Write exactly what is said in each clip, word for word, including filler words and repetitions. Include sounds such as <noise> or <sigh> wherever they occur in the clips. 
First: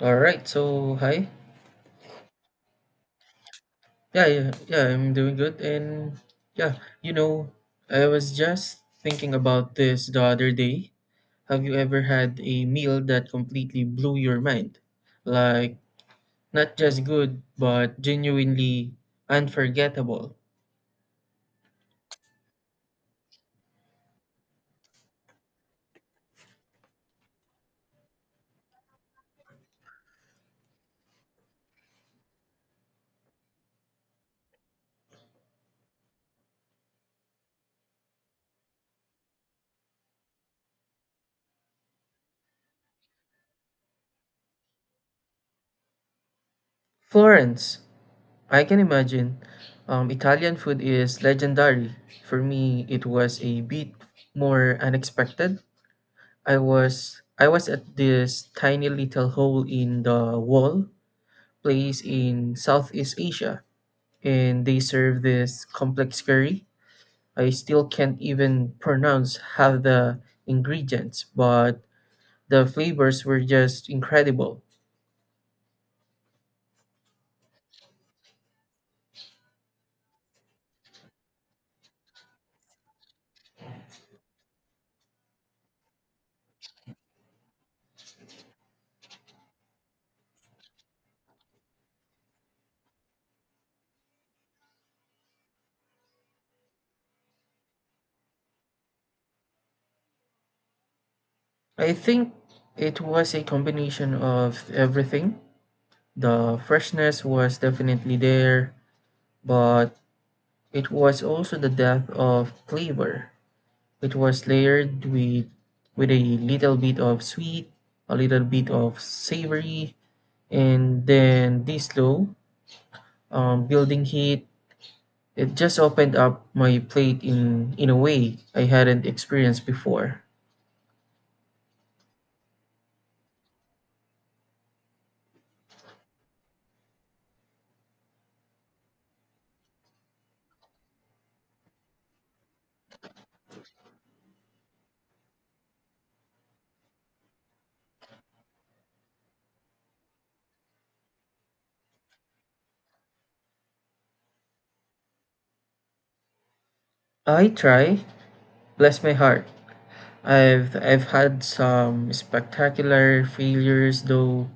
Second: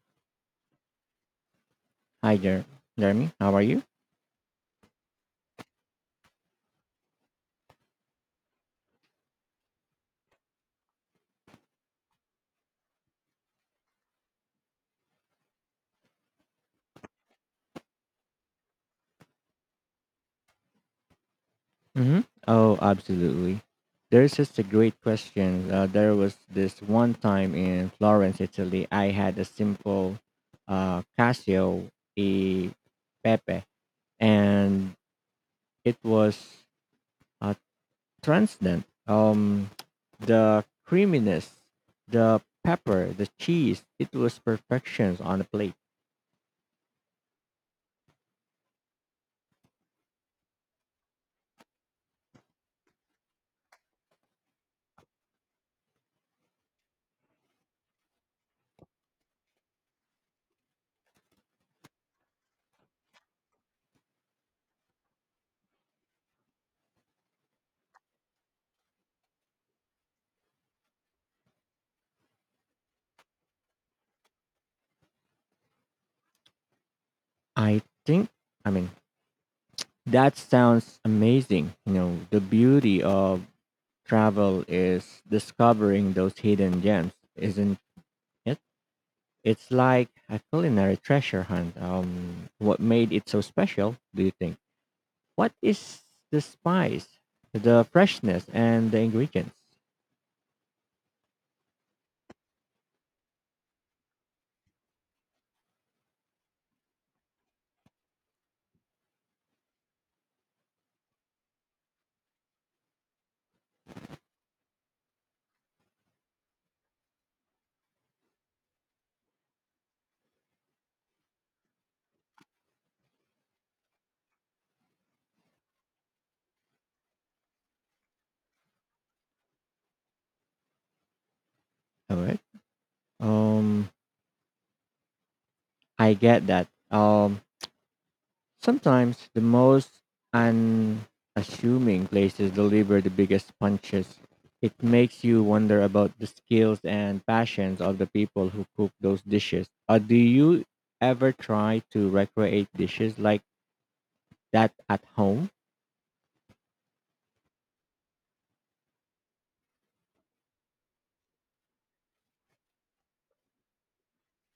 All right, so hi. Hi, Jer- Jeremy. How are you? Yeah, yeah, yeah, I'm doing good. And yeah, you know, I was just thinking about this the other day. Have you ever had a meal that completely blew your mind? Like, not just good, but genuinely unforgettable. hmm Oh, absolutely. There's just a great question. Uh, there was this one time in Florence, Italy. I had a simple uh, Casio e Pepe, and it was uh, transcendent. Um, the creaminess, the pepper, the cheese. It was perfection on a plate. Florence, I can imagine. Um, Italian food is legendary. For me, it was a bit more unexpected. I was I was at this tiny little hole in the wall place in Southeast Asia and they serve this complex curry. I still can't even pronounce half the ingredients, but the flavors were just incredible. I think. I mean, that sounds amazing. You know, the beauty of travel is discovering those hidden gems, isn't it? It's like a culinary treasure hunt. Um, what made it so special, do you think? What is the spice, the freshness, and the ingredients? I think it was a combination of everything. The freshness was definitely there, but it was also the depth of flavor. It was layered with with a little bit of sweet, a little bit of savory, and then this slow um, building heat. It just opened up my plate in in a way I hadn't experienced before. All right. Um, I get that. Um, Sometimes the most unassuming places deliver the biggest punches. It makes you wonder about the skills and passions of the people who cook those dishes. Uh, do you ever try to recreate dishes like that at home? I try, bless my heart. I've I've had some spectacular failures though.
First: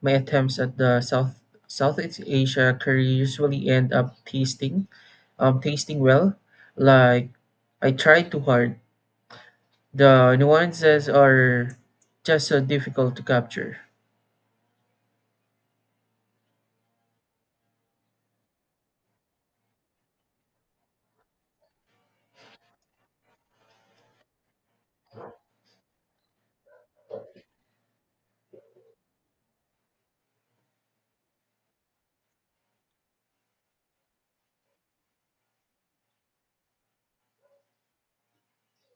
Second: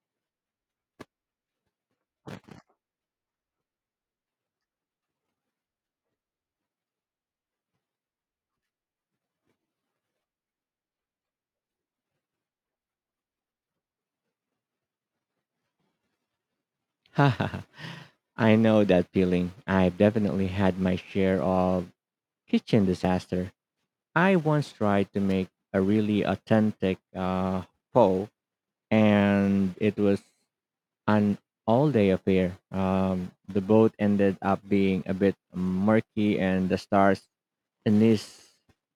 My attempts at the South Southeast Asia curry usually end up tasting, um, tasting well. Like I try too hard. The nuances are just so difficult to capture. <laughs> I know that feeling. I've definitely had my share of kitchen disaster. I once tried to make a really authentic uh, pho, and it was an all-day affair. Um, the boat ended up being a bit murky, and the star's anise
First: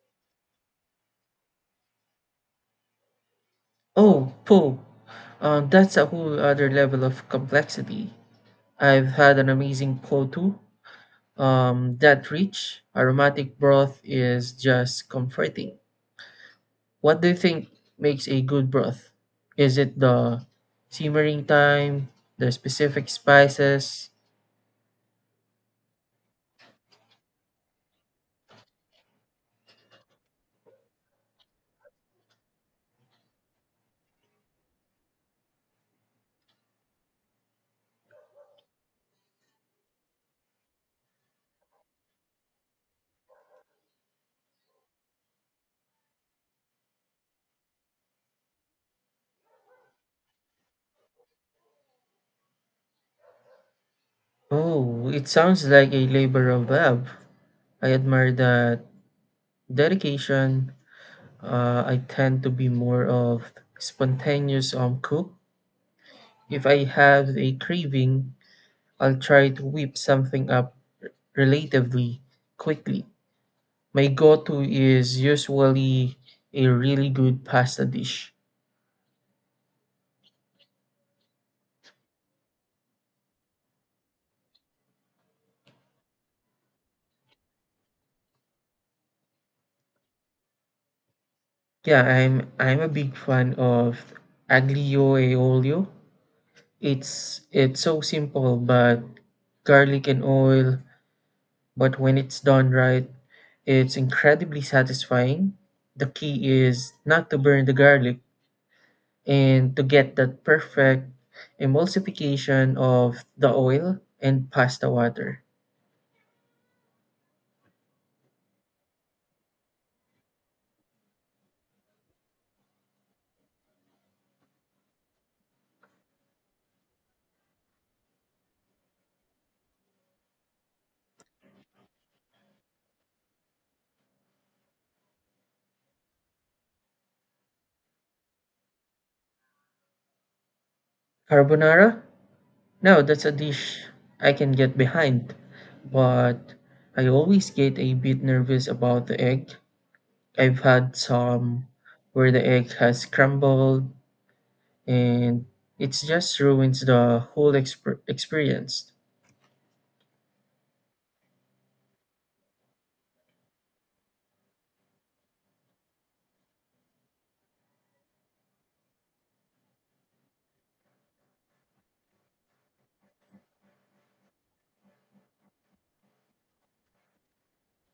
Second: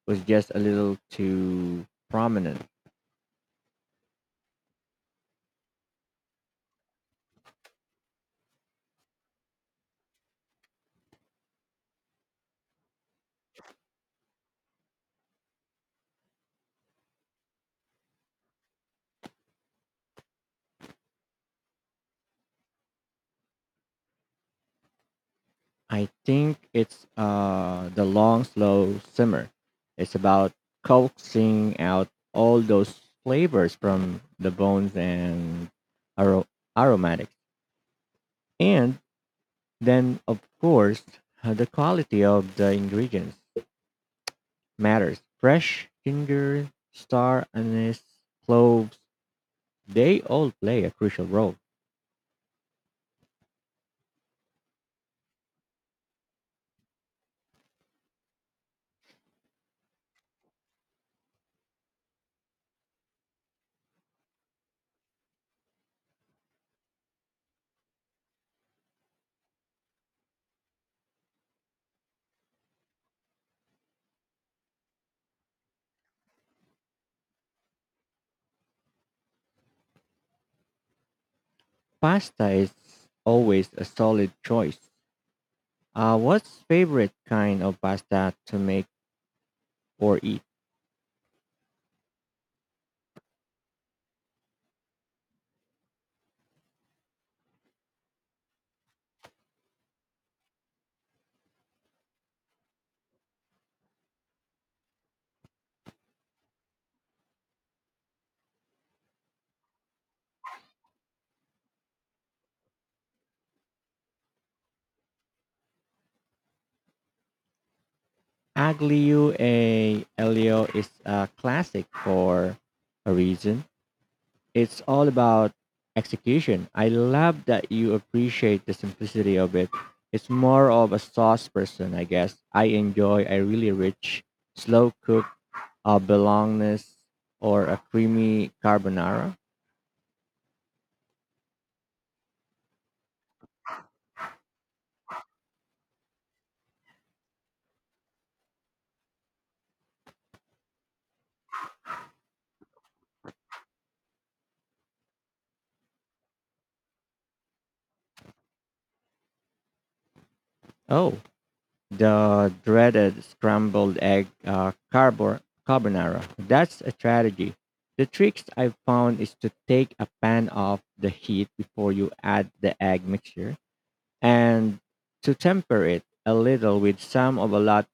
was just a little too prominent. Oh, po. Um, that's a whole other level of complexity. I've had an amazing po too. Um, that rich aromatic broth is just comforting. What do you think makes a good broth? Is it the simmering time, the specific spices? I think it's uh, the long, slow simmer. It's about coaxing out all those flavors from the bones and aro- aromatics, and then of course uh, the quality of the ingredients matters. Fresh ginger, star anise, cloves, they all play a crucial role. Oh, it sounds like a labor of love. I admire that dedication. Uh, I tend to be more of spontaneous um cook. If I have a craving, I'll try to whip something up relatively quickly. My go-to is usually a really good pasta dish. Pasta is always a solid choice. Uh, what's favorite kind of pasta to make or eat? Yeah, I'm I'm a big fan of aglio e olio. It's it's so simple, but garlic and oil, but when it's done right, it's incredibly satisfying. The key is not to burn the garlic and to get that perfect emulsification of the oil and pasta water. Aglio e olio is a classic for a reason. It's all about execution. I love that you appreciate the simplicity of it. It's more of a sauce person, I guess. I enjoy a really rich, slow cooked a bolognese or a creamy carbonara. Carbonara? No, that's a dish I can get behind, but I always get a bit nervous about the egg. I've had some where the egg has crumbled and it just ruins the whole exper- experience. Oh, the dreaded scrambled egg uh, carbor- carbonara. That's a strategy. The tricks I've found is to take a pan off the heat before you add the egg mixture and to temper it a little with some of a lot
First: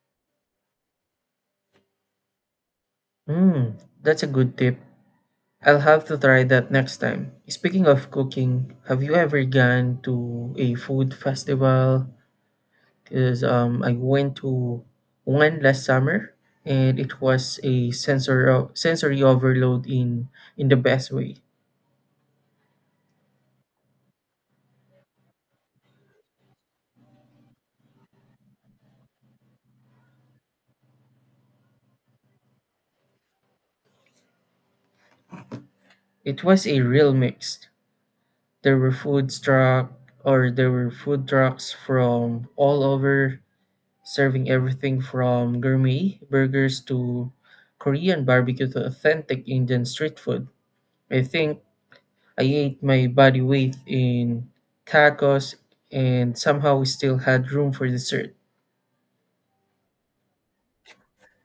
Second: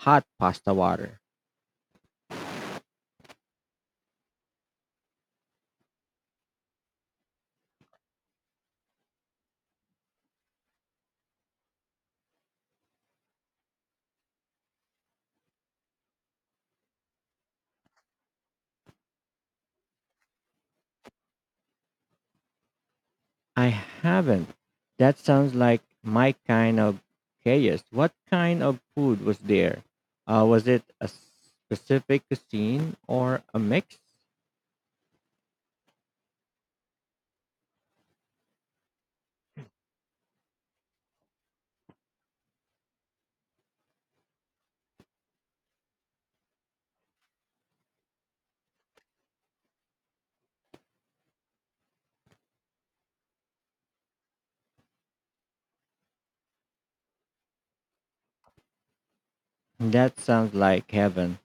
hot pasta water. Mm, that's a good tip. I'll have to try that next time. Speaking of cooking, have you ever gone to a food festival? Because um, I went to one last summer and it was a sensor sensory overload in in the best way. I haven't. That sounds like my kind of chaos. What kind of food was there? Uh, was it a specific cuisine or a mix? It was a real mix. There were food truck or there were food trucks from all over serving everything from gourmet burgers to Korean barbecue to authentic Indian street food. I think I ate my body weight in tacos and somehow we still had room for dessert. That sounds like heaven.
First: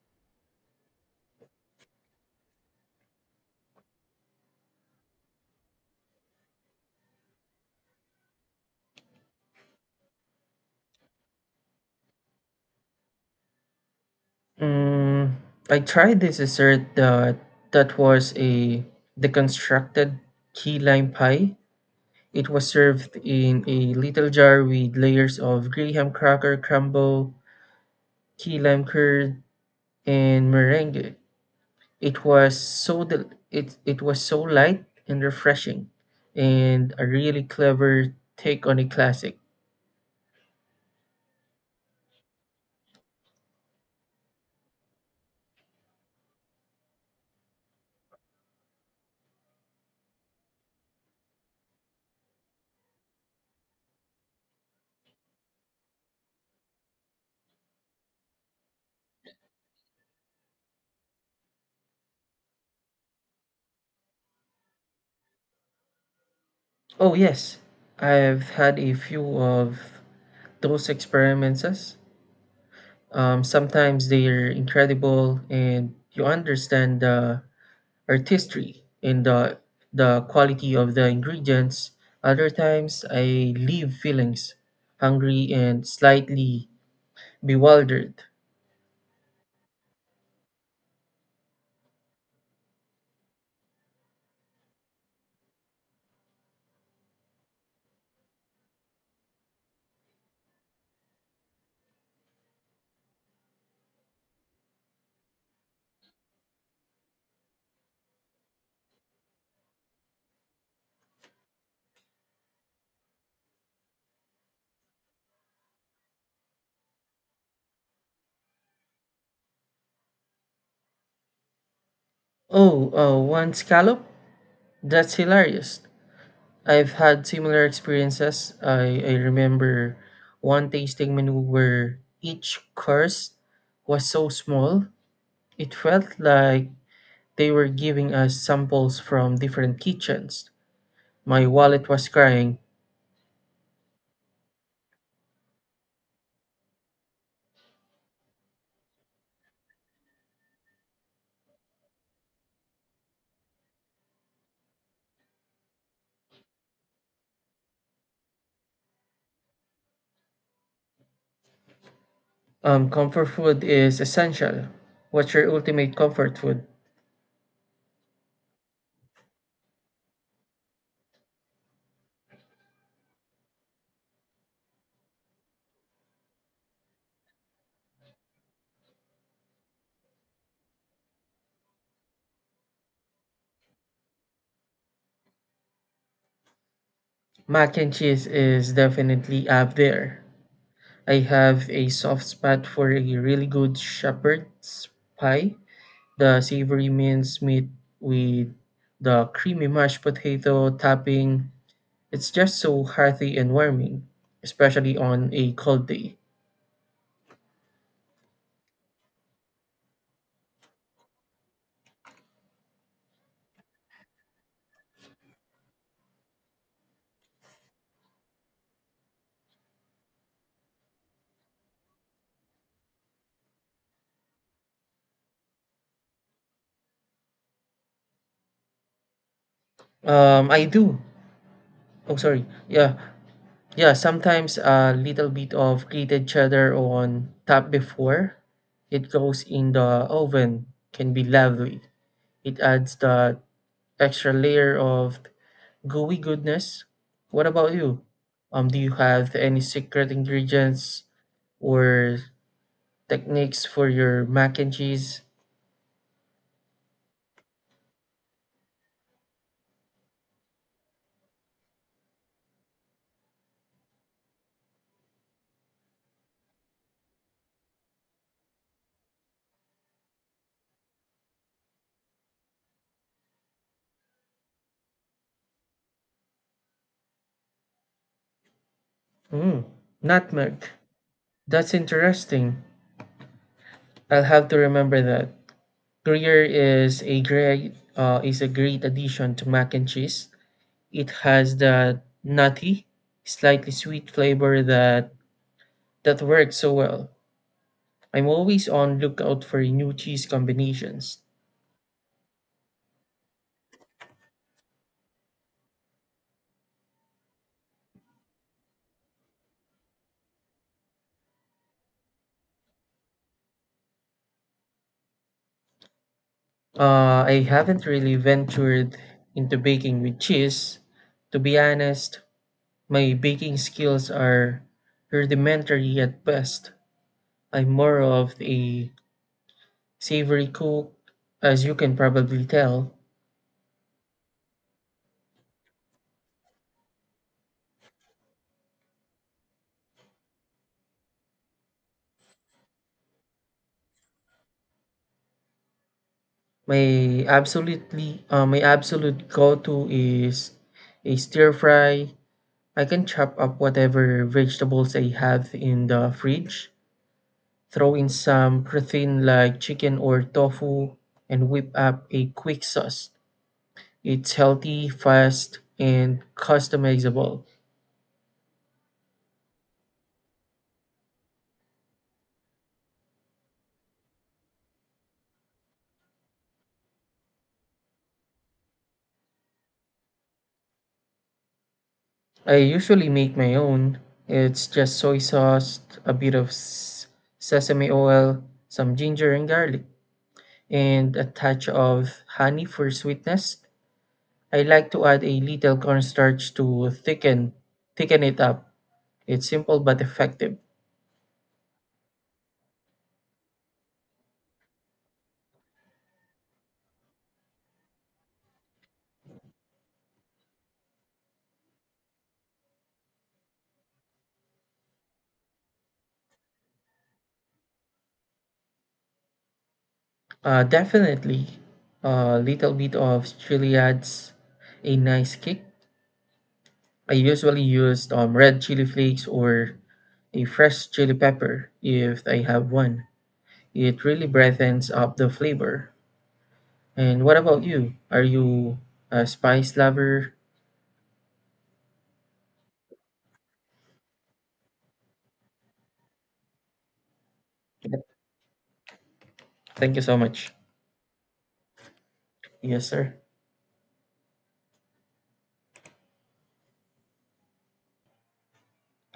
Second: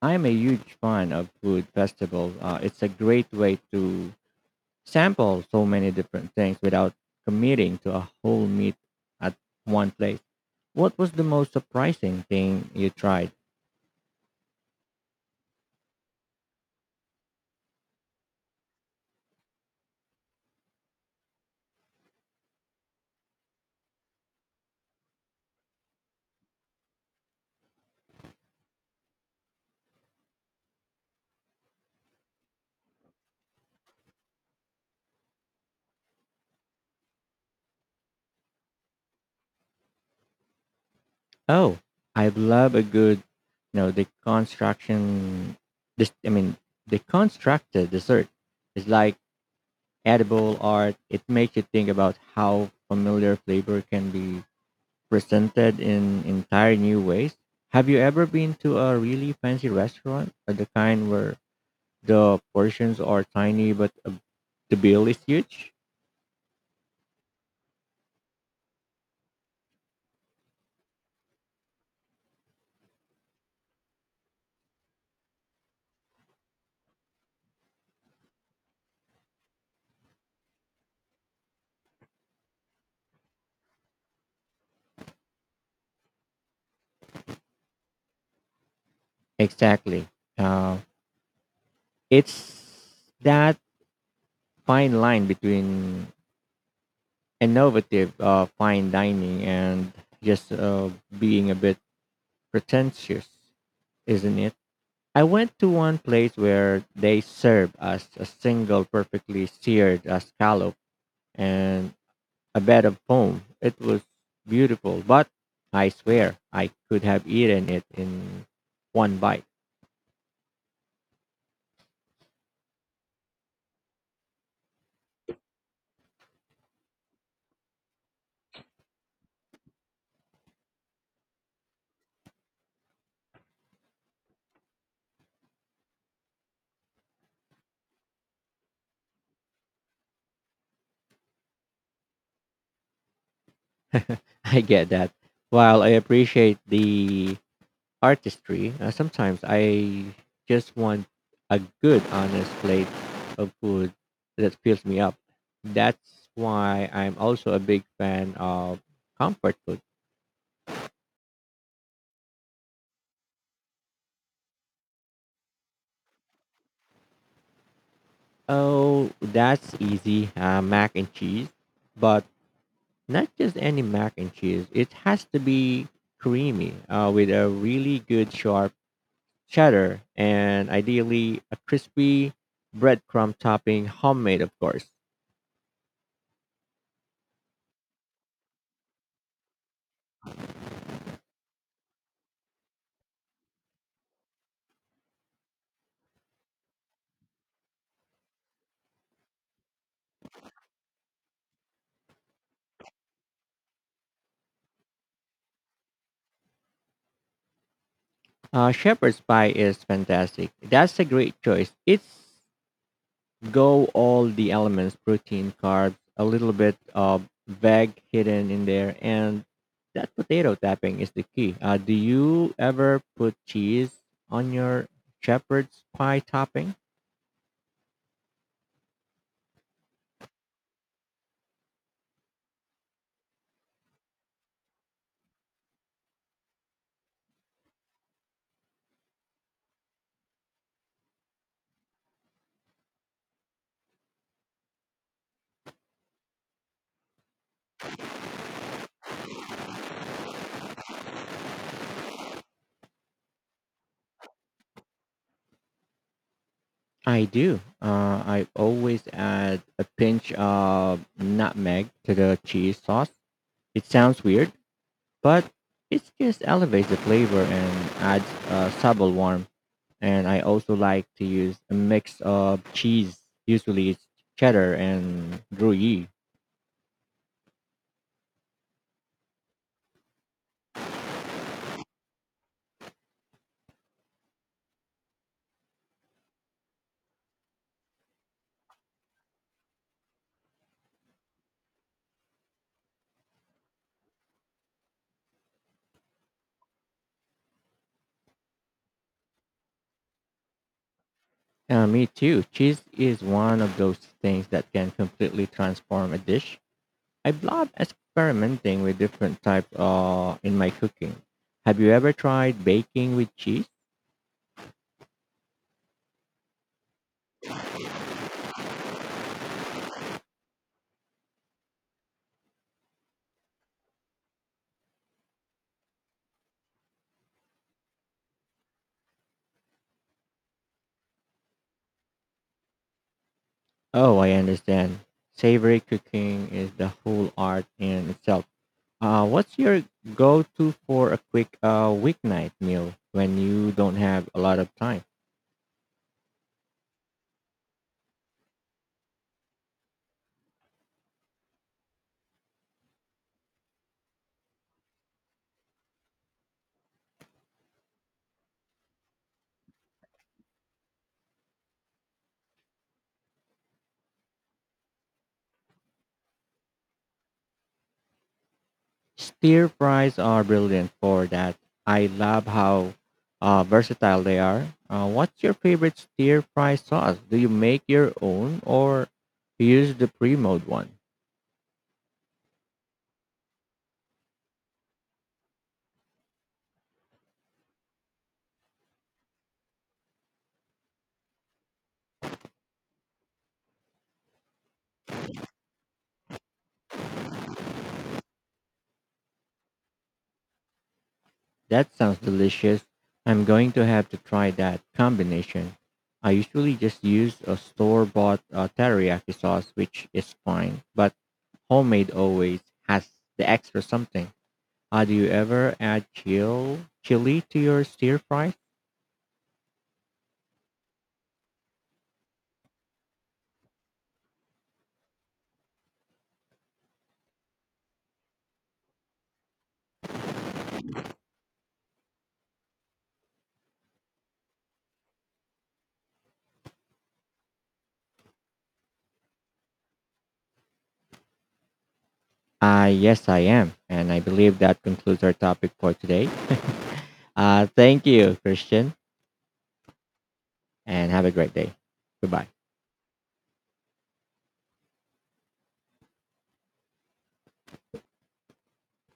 I'm a huge fan of food festivals. Uh, it's a great way to sample so many different things without committing to a whole meal at one place. What was the most surprising thing you tried? Mm, I tried this dessert that that was a deconstructed key lime pie. It was served in a little jar with layers of graham cracker crumble, key lime curd, and meringue. It was so del- it, it was so light and refreshing, and a really clever take on a classic. Oh, I love a good, you know, deconstruction. This, I mean, deconstructed dessert is like edible art. It makes you think about how familiar flavor can be presented in entire new ways. Have you ever been to a really fancy restaurant, of the kind where the portions are tiny but uh, the bill is huge? Oh yes, I've had a few of those experiences. Um, sometimes they're incredible, and you understand the artistry in the the quality of the ingredients. Other times I leave feelings hungry and slightly bewildered. Exactly. Uh, it's that fine line between innovative uh, fine dining and just uh, being a bit pretentious, isn't it? I went to one place where they serve us a single perfectly seared uh, scallop and a bed of foam. It was beautiful, but I swear I could have eaten it in one bite. Oh, uh, one scallop? That's hilarious. I've had similar experiences. I, I remember one tasting menu where each course was so small, it felt like they were giving us samples from different kitchens. My wallet was crying. <laughs> I get that. While I appreciate the artistry. Uh, sometimes I just want a good, honest plate of food that fills me up. That's why I'm also a big fan of comfort food. Um, comfort food is essential. What's your ultimate comfort food? Oh, that's easy. Uh, mac and cheese, but not just any mac and cheese. It has to be creamy uh, with a really good sharp cheddar and ideally a crispy breadcrumb topping, homemade, of course. Mac and cheese is definitely up there. I have a soft spot for a really good shepherd's pie, the savory minced meat with the creamy mashed potato topping. It's just so hearty and warming, especially on a cold day. Uh, shepherd's pie is fantastic. That's a great choice. It's go all the elements: protein, carbs, a little bit of veg hidden in there, and that potato topping is the key. Uh, do you ever put cheese on your shepherd's pie topping? Um, I do. Oh, sorry. Yeah, yeah, sometimes a little bit of grated cheddar on top before it goes in the oven can be lovely. It adds that extra layer of gooey goodness. What about you? Um, do you have any secret ingredients or techniques for your mac and cheese? I do. Uh, I always add a pinch of nutmeg to the cheese sauce. It sounds weird, but it just elevates the flavor and adds a subtle warmth, and I also like to use a mix of cheese. Usually it's cheddar and gruyere. Mm, nutmeg. That's interesting. I'll have to remember that. Gruyere is a great uh, is a great addition to mac and cheese. It has that nutty, slightly sweet flavor that that works so well. I'm always on lookout for new cheese combinations. Uh, me too. Cheese is one of those things that can completely transform a dish. I love experimenting with different types uh, in my cooking. Have you ever tried baking with cheese? Uh, I haven't really ventured into baking with cheese. To be honest, my baking skills are rudimentary at best. I'm more of a savory cook, as you can probably tell. Oh, I understand. Savory cooking is the whole art in itself. Uh, what's your go-to for a quick uh, weeknight meal when you don't have a lot of time? My absolutely, uh, my absolute go-to is a stir fry. I can chop up whatever vegetables I have in the fridge, throw in some protein like chicken or tofu, and whip up a quick sauce. It's healthy, fast, and customizable. Stir fries are brilliant for that. I love how uh, versatile they are. Uh, what's your favorite stir fry sauce? Do you make your own or use the pre-mode one? I usually make my own. It's just soy sauce, a bit of s- sesame oil, some ginger and garlic, and a touch of honey for sweetness. I like to add a little cornstarch to thicken thicken it up. It's simple but effective. That sounds delicious. I'm going to have to try that combination. I usually just use a store-bought uh, teriyaki sauce, which is fine, but homemade always has the extra something. Uh, do you ever add chill chili to your stir fry? Uh, definitely a little bit of chili adds a nice kick. I usually use um, red chili flakes or a fresh chili pepper if I have one. It really brightens up the flavor. And what about you? Are you a spice lover? Uh, yes, I am. And I believe that concludes our topic for today. <laughs> Uh, Yep. Thank you, Christian, Thank you so much. and have a great day. Goodbye. Yes, sir.